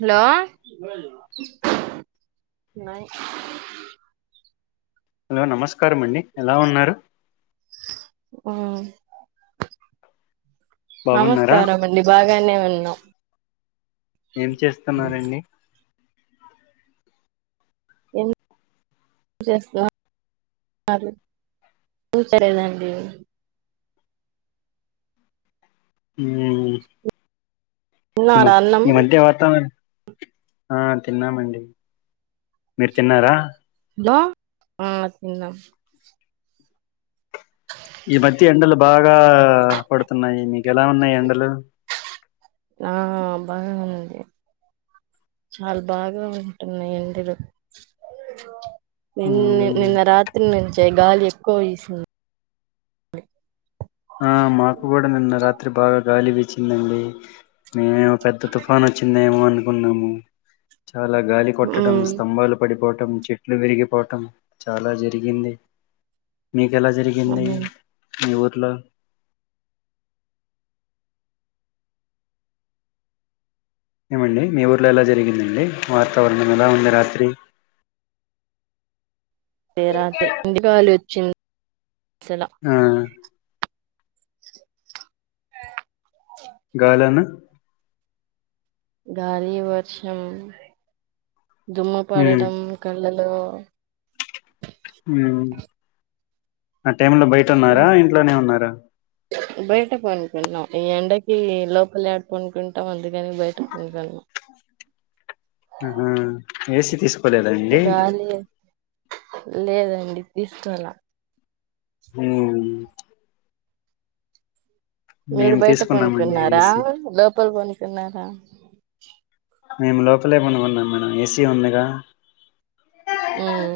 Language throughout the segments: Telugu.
హలో హలో నమస్క నమస్కారం అండి ఎలా ఉన్నారు ఆ బాగున్నారా నమస్కారం అండి బాగానే ఉండి న్ ఏం చేస్తున్నారంండి స్తా చూసలేదండి ఊ ఈ మ తిన్నారా అన్నం ఈ మధ్య వాతావరణం ఆ తిన్నామండి మీరు తిన్నారా ఆ తిన్నం ఈ మధ్య ఎండలు బాగా పడుతున్నాయి మీకు ఎలా ఉన్నాయి ఎండలు ఆ బాగాం వుంది చాలా బాగా ఉంటున్నాయి ఎండలు నిన్న మ్మ్ నిన్న రాత్రి ను తే గాలి ఎక్కువ ఈసింది ఆ మాకు గూడ నిన్న రాత్ర రాత్రి బాగా గాలి వీచ్చిందండి మేమో పెద్ద తుఫాను వచ్చిందేమో అనుకున్నాము చాలా గాలి కొట్టడం మ్మ్ స్తంభాలు పడిపో టం చెట్లు విరిగిపోవటం చాలా జరిగింది మీకు ఎలా జరిగింది మీ ఊర్లో ఏమండి మీ ఊర్లో ఎలా జరిగిందండి వాతావరణం ఎలా ఉంది రాత్రి అంటే రాత్రి ఇంటిలో వాళ్లు వచ్చింద్ ఆ గాల్లనా గాలి వర్షం దుమ్మ ఉమ్ పడడం కలల్ లో మ్మ్ టైమున బయట ఉన్నారా ఇంట్లోనే ఉన్నారా బయట పనుకున్నాం ఈ ఎండకి లోపలేడ పన్కుంకుంటాం అందుకని బయట పన్కున్నాం హు హుమ్మ్ ఏసి తీస్ పోలేదండి గాలి లేదండి తీస్కోలా హు మీరు మేము బయట తీసుకున్నామండి కొనుక్కున్నారా ఏసీ లోపల పన్కున్నార అ మేము లోపలే పనుకున్నాం మేడం ఏసీ ఉందిగా మ్మ్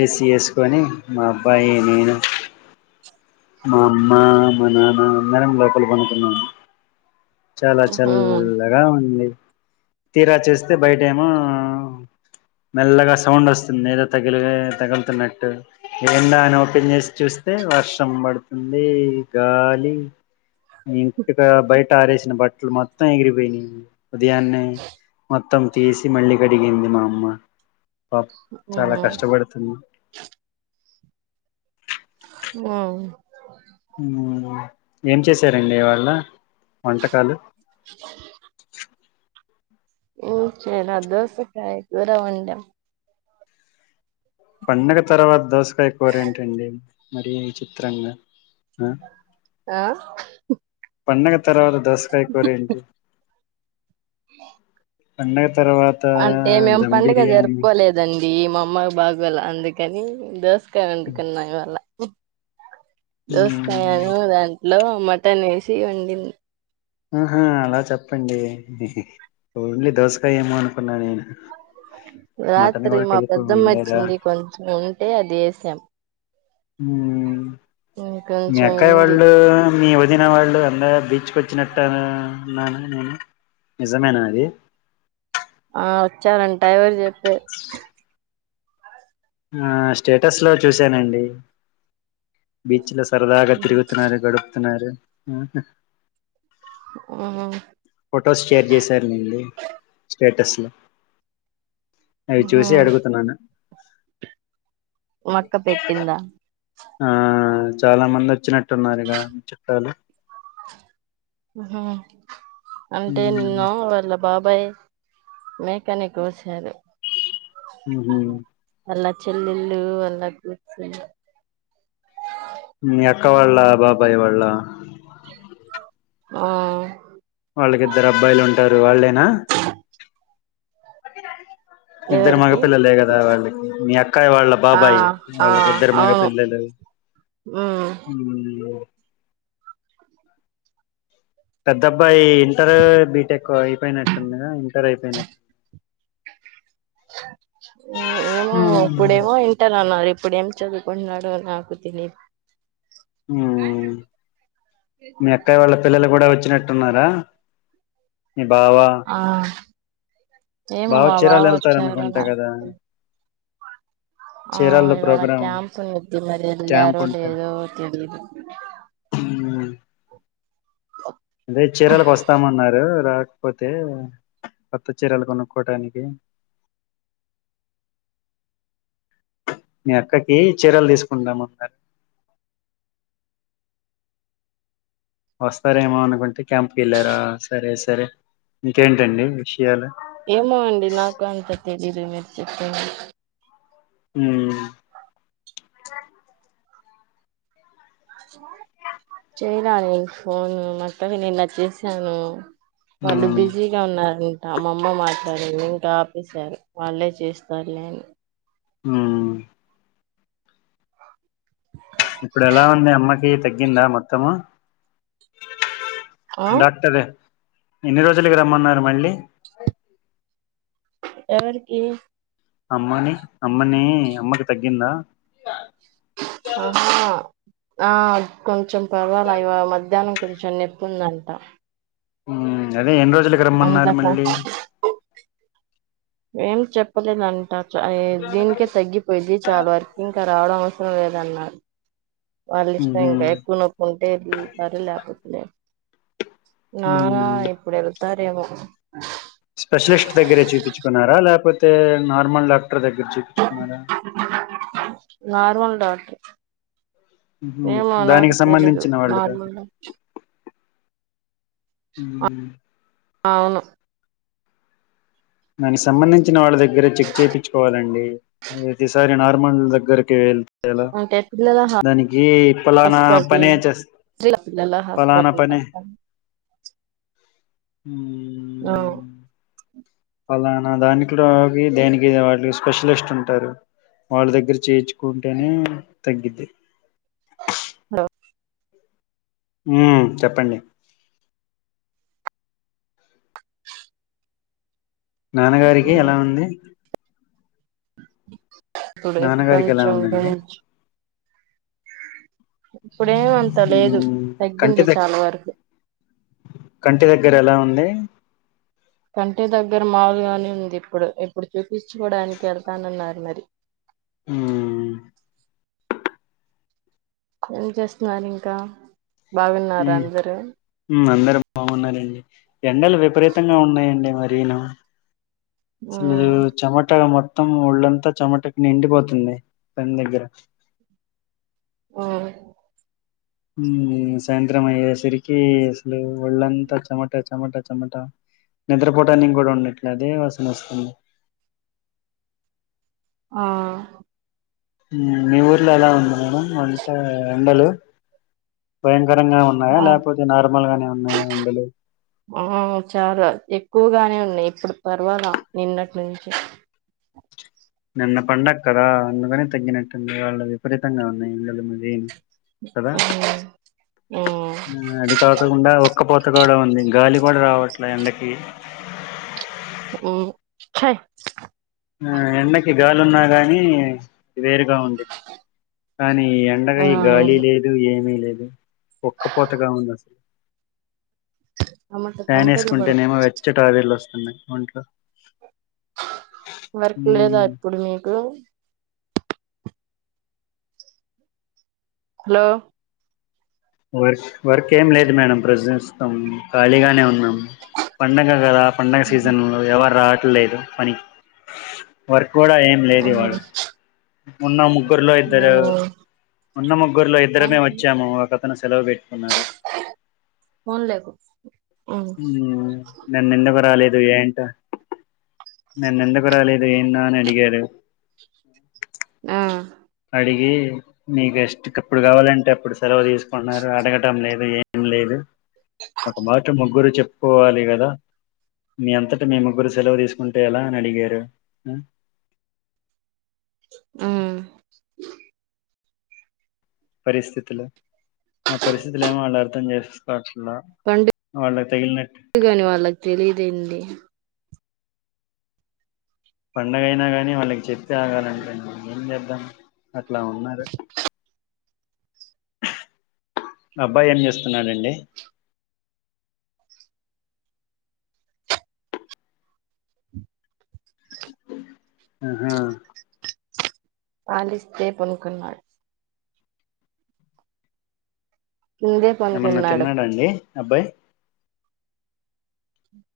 ఏసీ వేసుకొని మా అబ్బాయి నేను మా అమ్మ మా నాన్న అందరం లోపల పనుకున్నాం చాలా ఉహు చల్లగా ఉంది తీరా చూస్తే బయట ఏమో మెల్లగా సౌండ్ వస్తుంది ఏదో తగిలి తగులుతున్నట్టు ఎంద అని ఓపెన్ చేసి చూస్తే వర్షం పడుతుంది గాలి ఇంటికా బయట తారేసిన బట్టలు మొత్తం ఎగిరిపోయినాయి ఉదయానే మొత్తం తీసి మళ్ళి వడిగింది మా అమ్మ పాప్ చాలా ఉమ్ కష్టపడుతున్నా ఆ మ్మ్ ఏం చేసారండిఇవాళ వంటకాలు హ్మ్మ్ చేే అ దవస క అయ దూరవంట పండగ తర్వాత దోసకాయ కూరేంటండి మరి విచిత్రంగా హా ఆ పండగ తర్వాత దసకాయ కోర ఏంటి పండగ తర్వాత అంటే మేము దమ్ పండుగ బిర్యానీ జరుపుకోలేదండి మా అమ్మయి బాగోల అందుకే కానీ దోస అండుకున్న ఇయ్యాల దోసకాయని వు దాన్ని లో మటన్ వేసి వండింది ఆహా అలా చెప్పండి ఓన్లీ దోసకాయ ఏమో అనుకున్నా నేను మటన్ రాత్రి కూడా మా టెలిఫోన్ పెద్దమ్మ వినలేదా వచ్చింది కొంచెం ఉంటే అది వేసాం హ్మ్మ్ మీ ఇంకొంచెం అక్కయ ఉంది వాళ్ళు మీ వదిన వాళ్ళు అందే బీచ్కు చ్చినట్టున్నాను నేను నిజమేనా అది ఆ వచ్చారంట ఎవరు చెప్పే ఆ స్టేటస్ లో చూసానండి బీచ్ లో సరదాగా తిరుగుతున్నారు గడుపుతున్నారు హు హ్మ్మ్ హు హు ఫొటోస్ షేర్ చేశారు లేండి స్టేటస్లో అవి ఉహు చూసి అడుగుతున్నాను మా అక్క పెట్టిందా ఆ చాలా మంది వచ్చినట్టున్నారుగ చుట్టాలు హు హ్మ్మ్ అంటే ఉమ్, నిన్న వాళ్ళ బాబాయ్ మేకాని కోశారు హు హ్మ్మ్ అల్లా చెల్లల్లు అల్లా కూర్చ మీ అక్క వాళ్ళ బాబాయి వాళ్ళ ఆ వాళ్ళకిద్దరు అబ్బాయిలు ఉంటారు వాళ్ళేనా [inaudible] ఇద్దరు మగ ఎవరికి పిల్లలే కదా వాళ్ళకి మీ అక్కాయి వాళ్ళ ఆ బాబాయ్ ఆ వాళ్ళకి ఇద్దరు అవును మగపిల్లలు ఉమ్ పెద్దబ్బాయి ఇంటర్ బీటెక్ అయిపోయినట్టుందిద ఇంటర్ అయిపోయినట్టు ఏమో ఇప్పుడేమో ఇంటర్ అన్నారు ఇప్పుడు ఏం చదువుకుంటన్నాడు నాకు తెలియదు ఉమ్ మీ అక్కయయి వాళ్ళ పిల్లలు కూడా వచ్చినట్టున్నారా మీ బావా అర బావ చీరాలు వెళ్తార అనుకుంట కదా ఆ చీరాల్లో ఇవాళ ప్రోగ్రాం క్యాంప్నిది మరి క్యాంప్ ఎల్ళారో ఉంటది లేదో తెలిదు మ్మ్ అదే చీరలకు వస్తామన్నారు రా లేకపోతే కొత్త చీరలు కొనుక్కోటానికి మీ అక్కకి చీరలు తీసుకుంటాము అన్నారు వస్తారేమో అనుకుంటే క్యాంప్కి వెళ్ళారా సరే సరే ఇంకేంటండి విషయాలు ఏమో అండి నాక్ అంతా తెల్ మీరు చెప్పేది ఉమ్ అ చేయలా నే ఫోను మాత్తవి నిన్నటివి చేసాను వాళ్ళు ఉమ్ బిజీగా ఉన్నారు అమ్మమ్మ మాట్లాడింది ఇంకా ఆపేసారు వాళ్ళే చేస్తారులేని హామ్ ఇప్పుడు ఎలా ఉంది అమ్మకి తగ్గి తగ్గిందా మొత్తము ఆ డాక్టరు ఎన్ని రోజులకి రమ్మన్నారు మళ్ళీ ఎవరికి అమ్మని అమ్మని అమ్మకి తగ్గిందా ఆహా ఆ కొంచెం పర్వాల ఇవ మధ్యాహ్నం కు చెం నప్పు ఉందంట ఉ అ అదే ఎన్ని రోజులకి రమ్మన్నారు మళ్ళీ ఏం చెప్పలేదంట దీనికే తగ్గిపోయిద్ది చాలా వరకు ఇంకా రావడం వ ఏం లేదన్నా వాళ్ళ ఇష్టం ఉహు ఇంకా ఎక్కువ నొప్పి ఉంటే వెళతారు లేకపోతేలే నారా ఉమ్ ఇప్పుడు తరేమో స్పెషలిస్ట్ దగ్గరే చూపించుకున్నారా లేపో లీకపోతే నార్మల్ డాక్టర్ దగ్గర చూపించుకున్నారా నార్మల్ డాక్టర్ ఉహు ఏమో నాకు దానికి తెలీదు సంబంధించిన మా వాళ్ళు కాదు అమ్మ హమ్ అవును దానికి సంబంధించిన వాళ్ళ దగ్గరే చెక్ చేయించుకోవాలండి ప్రతిసారి నార్మల్ దగ్గరకి వెళ్త అంటే పిల్లలా పలానా హాస్పటిల్ పనే చేస్ పక్కన పిల్లల పలానా హాస్పిటల్ పనే ఆ ఫలానా దానికి దానికిద వాళ్ళు స్పెషలిస్ట్ ఉంటారు వాళ్ళు దగ్గర చేయిు కుంటేనే తగ్గిది హలో ఉమ్ చెప్పండి నాన్నగారికి ఎలా ఉంది ఇప్పుడే నాన్నగారికి ఎలా కొంచెం ఉందండి కొంచెం ఇప్పుడేమంత లేదు మ్మ్ కంటి తగ్గింది దగ్ చాలా వరకు కంటి దగ్గర ఎలా ఉంది కంటి దగ్గర మాములుగానే ఉంది ఇప్పుడు ఇప్పుడు చూపించుకోవడానికి వెళ్తానన్నారు మరి ఆమ్ ఏం చేస్తున్నారు ఇంకా బాగున్నారు అందర మ్మ్ అందరు బాగున్నారండి ఎండలు విపరీతంగా ఉన్నాయండి మరీను అసలు ఉమ్ చమటగా మె మొత్తం ఒళ్ళంతా చెమటకి నిండిపోతుంది పని దగ్గర ఆమ్ హమ్ సాయంత్రం అయ్యేసరికి అసలు ఒళ్ళంతా చెమట చెమట చెమట నిద్రపోటానికి కూడా ఉండట్లే అదే వసన వస్తుంది ఆ మీ ఊర్లో ఎలా ఉంది మేడం వంట ఎండలు కరంగా ఉన్నాయా ఆ లేకపోతే నార్మల్ గానే ఉన్నాయా ఎండలు ఆ చాలా ఎక్కువగానే ఉన్నాయి ఇప్పుడు పర్వాలా నిన్నటి నుంచి నిన్న పండగ కదా అందుకని తగ్గినట్టుడి వాళ్ళు విపరీతంగా ఉన్నాయి ఇళ్లలో వేడి కదా ఉమ్ ఉమ్ అది కాకుండా ఒక్కపోత కొక్క కూడా ఉంది గాలి కూడా రావట్లే ఎండకి హ్మ్మ్ ఆ ఎండకి గాలున్నా గాని వేరుగా ఉందింది కానీ ఆ ఎండగాయ గాలి అవును లేదు ఏమీ లేదు ఉక్క పూతగా ఉంది అసలు చెమట ఫ్యాన్ చెమటలు వేసుకుంటేనేమో పడుతున్నాయి వెచ్చటి ఆవిరులు వస్త హ్మ్మ్ ఇంట్లో వర్క్ లేదా ఇప్పుడు మీకు హలో వర్క్ వర్క్ ఏం లేదు మేడం ప్రజెంట్ ఖాళీగానే ఉన్నాం పండగ కదా పండగ సీజన్ ఎవ రా లేదు పని వర్క్ కూడా ఏం లేదు ఉహు వాడు ఉన్న ముగ్గురులో ఇద్దరు అవునా? ఉన్న ముగ్గురులో రామ్ ఇద్దరమే పల్లి, వచ్చాము ఒక సెలవు పెట్టుకున్నారు ఫోన్ లేకు ఉమ్ హ్మ్మ్ నిన్నెందుకు రాలేదు ఏంట నిన్న ఎందుకు రాలేదు ఏన్నా అని అడిగారు ఆ అడిగి మీకుస్ట్ప్పుడు కావాలంటే అప్పుడు సెలవు తీసుకున్నారు అడగటం లేదు ఏం లేదు ఒక మాట ముగ్గురు చెప్ పోవాలి కదా మీ అంతట మీ ముగ్గురు సెలవు తీసుకుంటే ఎలా అని అడిగారు హ్మ్మ్ ఉమ్ పరిస్థితులు మా పరిస్థితులు ఏమో వాళ్ళు అర్థం చేసుకోరు పండుగ పండుగాని వాళ్ళకి తెలీదేందీ పండుగ అయినా కానీ వాళ్ళకి చెప్తే ఆగాలంటండి మే ఏం చేద్దాం అట్లా ఉన్నారు అబ్బాయి ఏం చేస్తున్నానండి ఆహా పాలిస్తే పడుకున్నాడు కిందే ఏమన్నా పనుకున్నాడు తిన్నాడాండి అబ్బాయి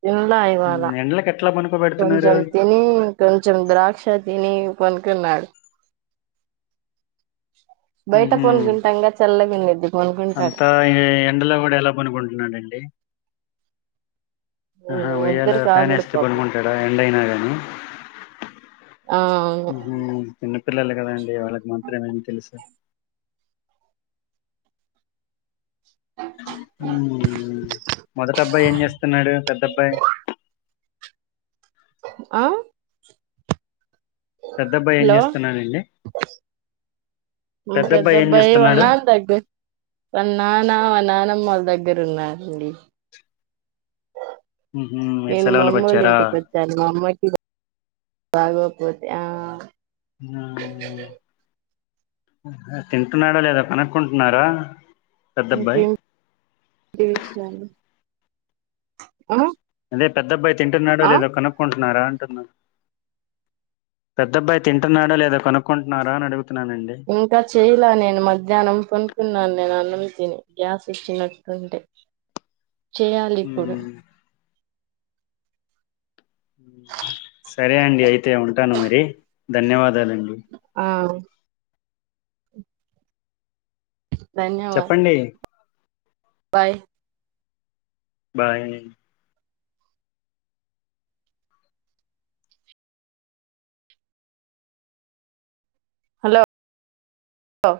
నిన్న ఉమ్, ఇవాళ ఎండలకు ఎట్లా పనుకోబెడుతున్నారు కొంచెం తిని కొంచెం ద్రాక్ష తిని పండుకున్నాడు బయట ఉహు పనుకుంటాంగా చల్లగా ఉండిద్ది పనుకుంటాడు అంతా ఎండలో కూడా ఎలా పనుకుంటున్నాడండి ఆహా వెయ్యేలా నిద్దరికి ఫ్యాన్ ఆగడు వేస్తే పాపం కొనుకుంటాడా ఎండ్ అయినా కానీ ఆ అవును ఉహు నిన్న పిల్లలని కనే ఇగ వాళ్ళకి మాత్రమేమి తెలుసు ఊ మొదట అబ్బాయి ఏం చేస్తున్నాడు పెద్దబ్బాయి ఆ పెద్ద అబ్బాయి ఏం హలో చేస్తున్నాడండి ఉ పెద్ద అబ్బాయి ఏం పెద్దబ్బాయి వాళ్ల చేస్తున్నాడు దగ్గర వాళ్ల నాన్న వాళ్ల నాన్నమ్మోళ్ళ దగ్గర దగ్గర ఉన్నారండి ఉహు మీరు నేను మా సెలవులకు అమ్మోల్ల వచ్చారా ఇంటికి వచ్చాను మా అమ్మకి బాగో పోతే ఆ ఆ ఉ తింటున్నాడా లేదా కనుక్కుంటున్నారా పెద్దబ్బాయి ఓకే తీర్స అ మీ పెద్దబ్బాయి తో తింటున్నాడు లేదో కనుక్కుంటున్నారా పెద్దబ్బాయి తింటున్నాడా లేదా కొనుక్కుంటున్నారా అని అడుగు ఇంకా చేయలా నేను మధ్యాహ్నం పనుకున్నాను నేను అన్నమే తిని గ్యాస్ వచ్చినటుంటే చేయాలి ఇప్పుడు హ్మ్. సరే అండి అయితే ఉంటాను మరి ధన్యవాదాలండి ఆ ధన్యవాద చెప్పండి బాయ్ బాయ్ ఓ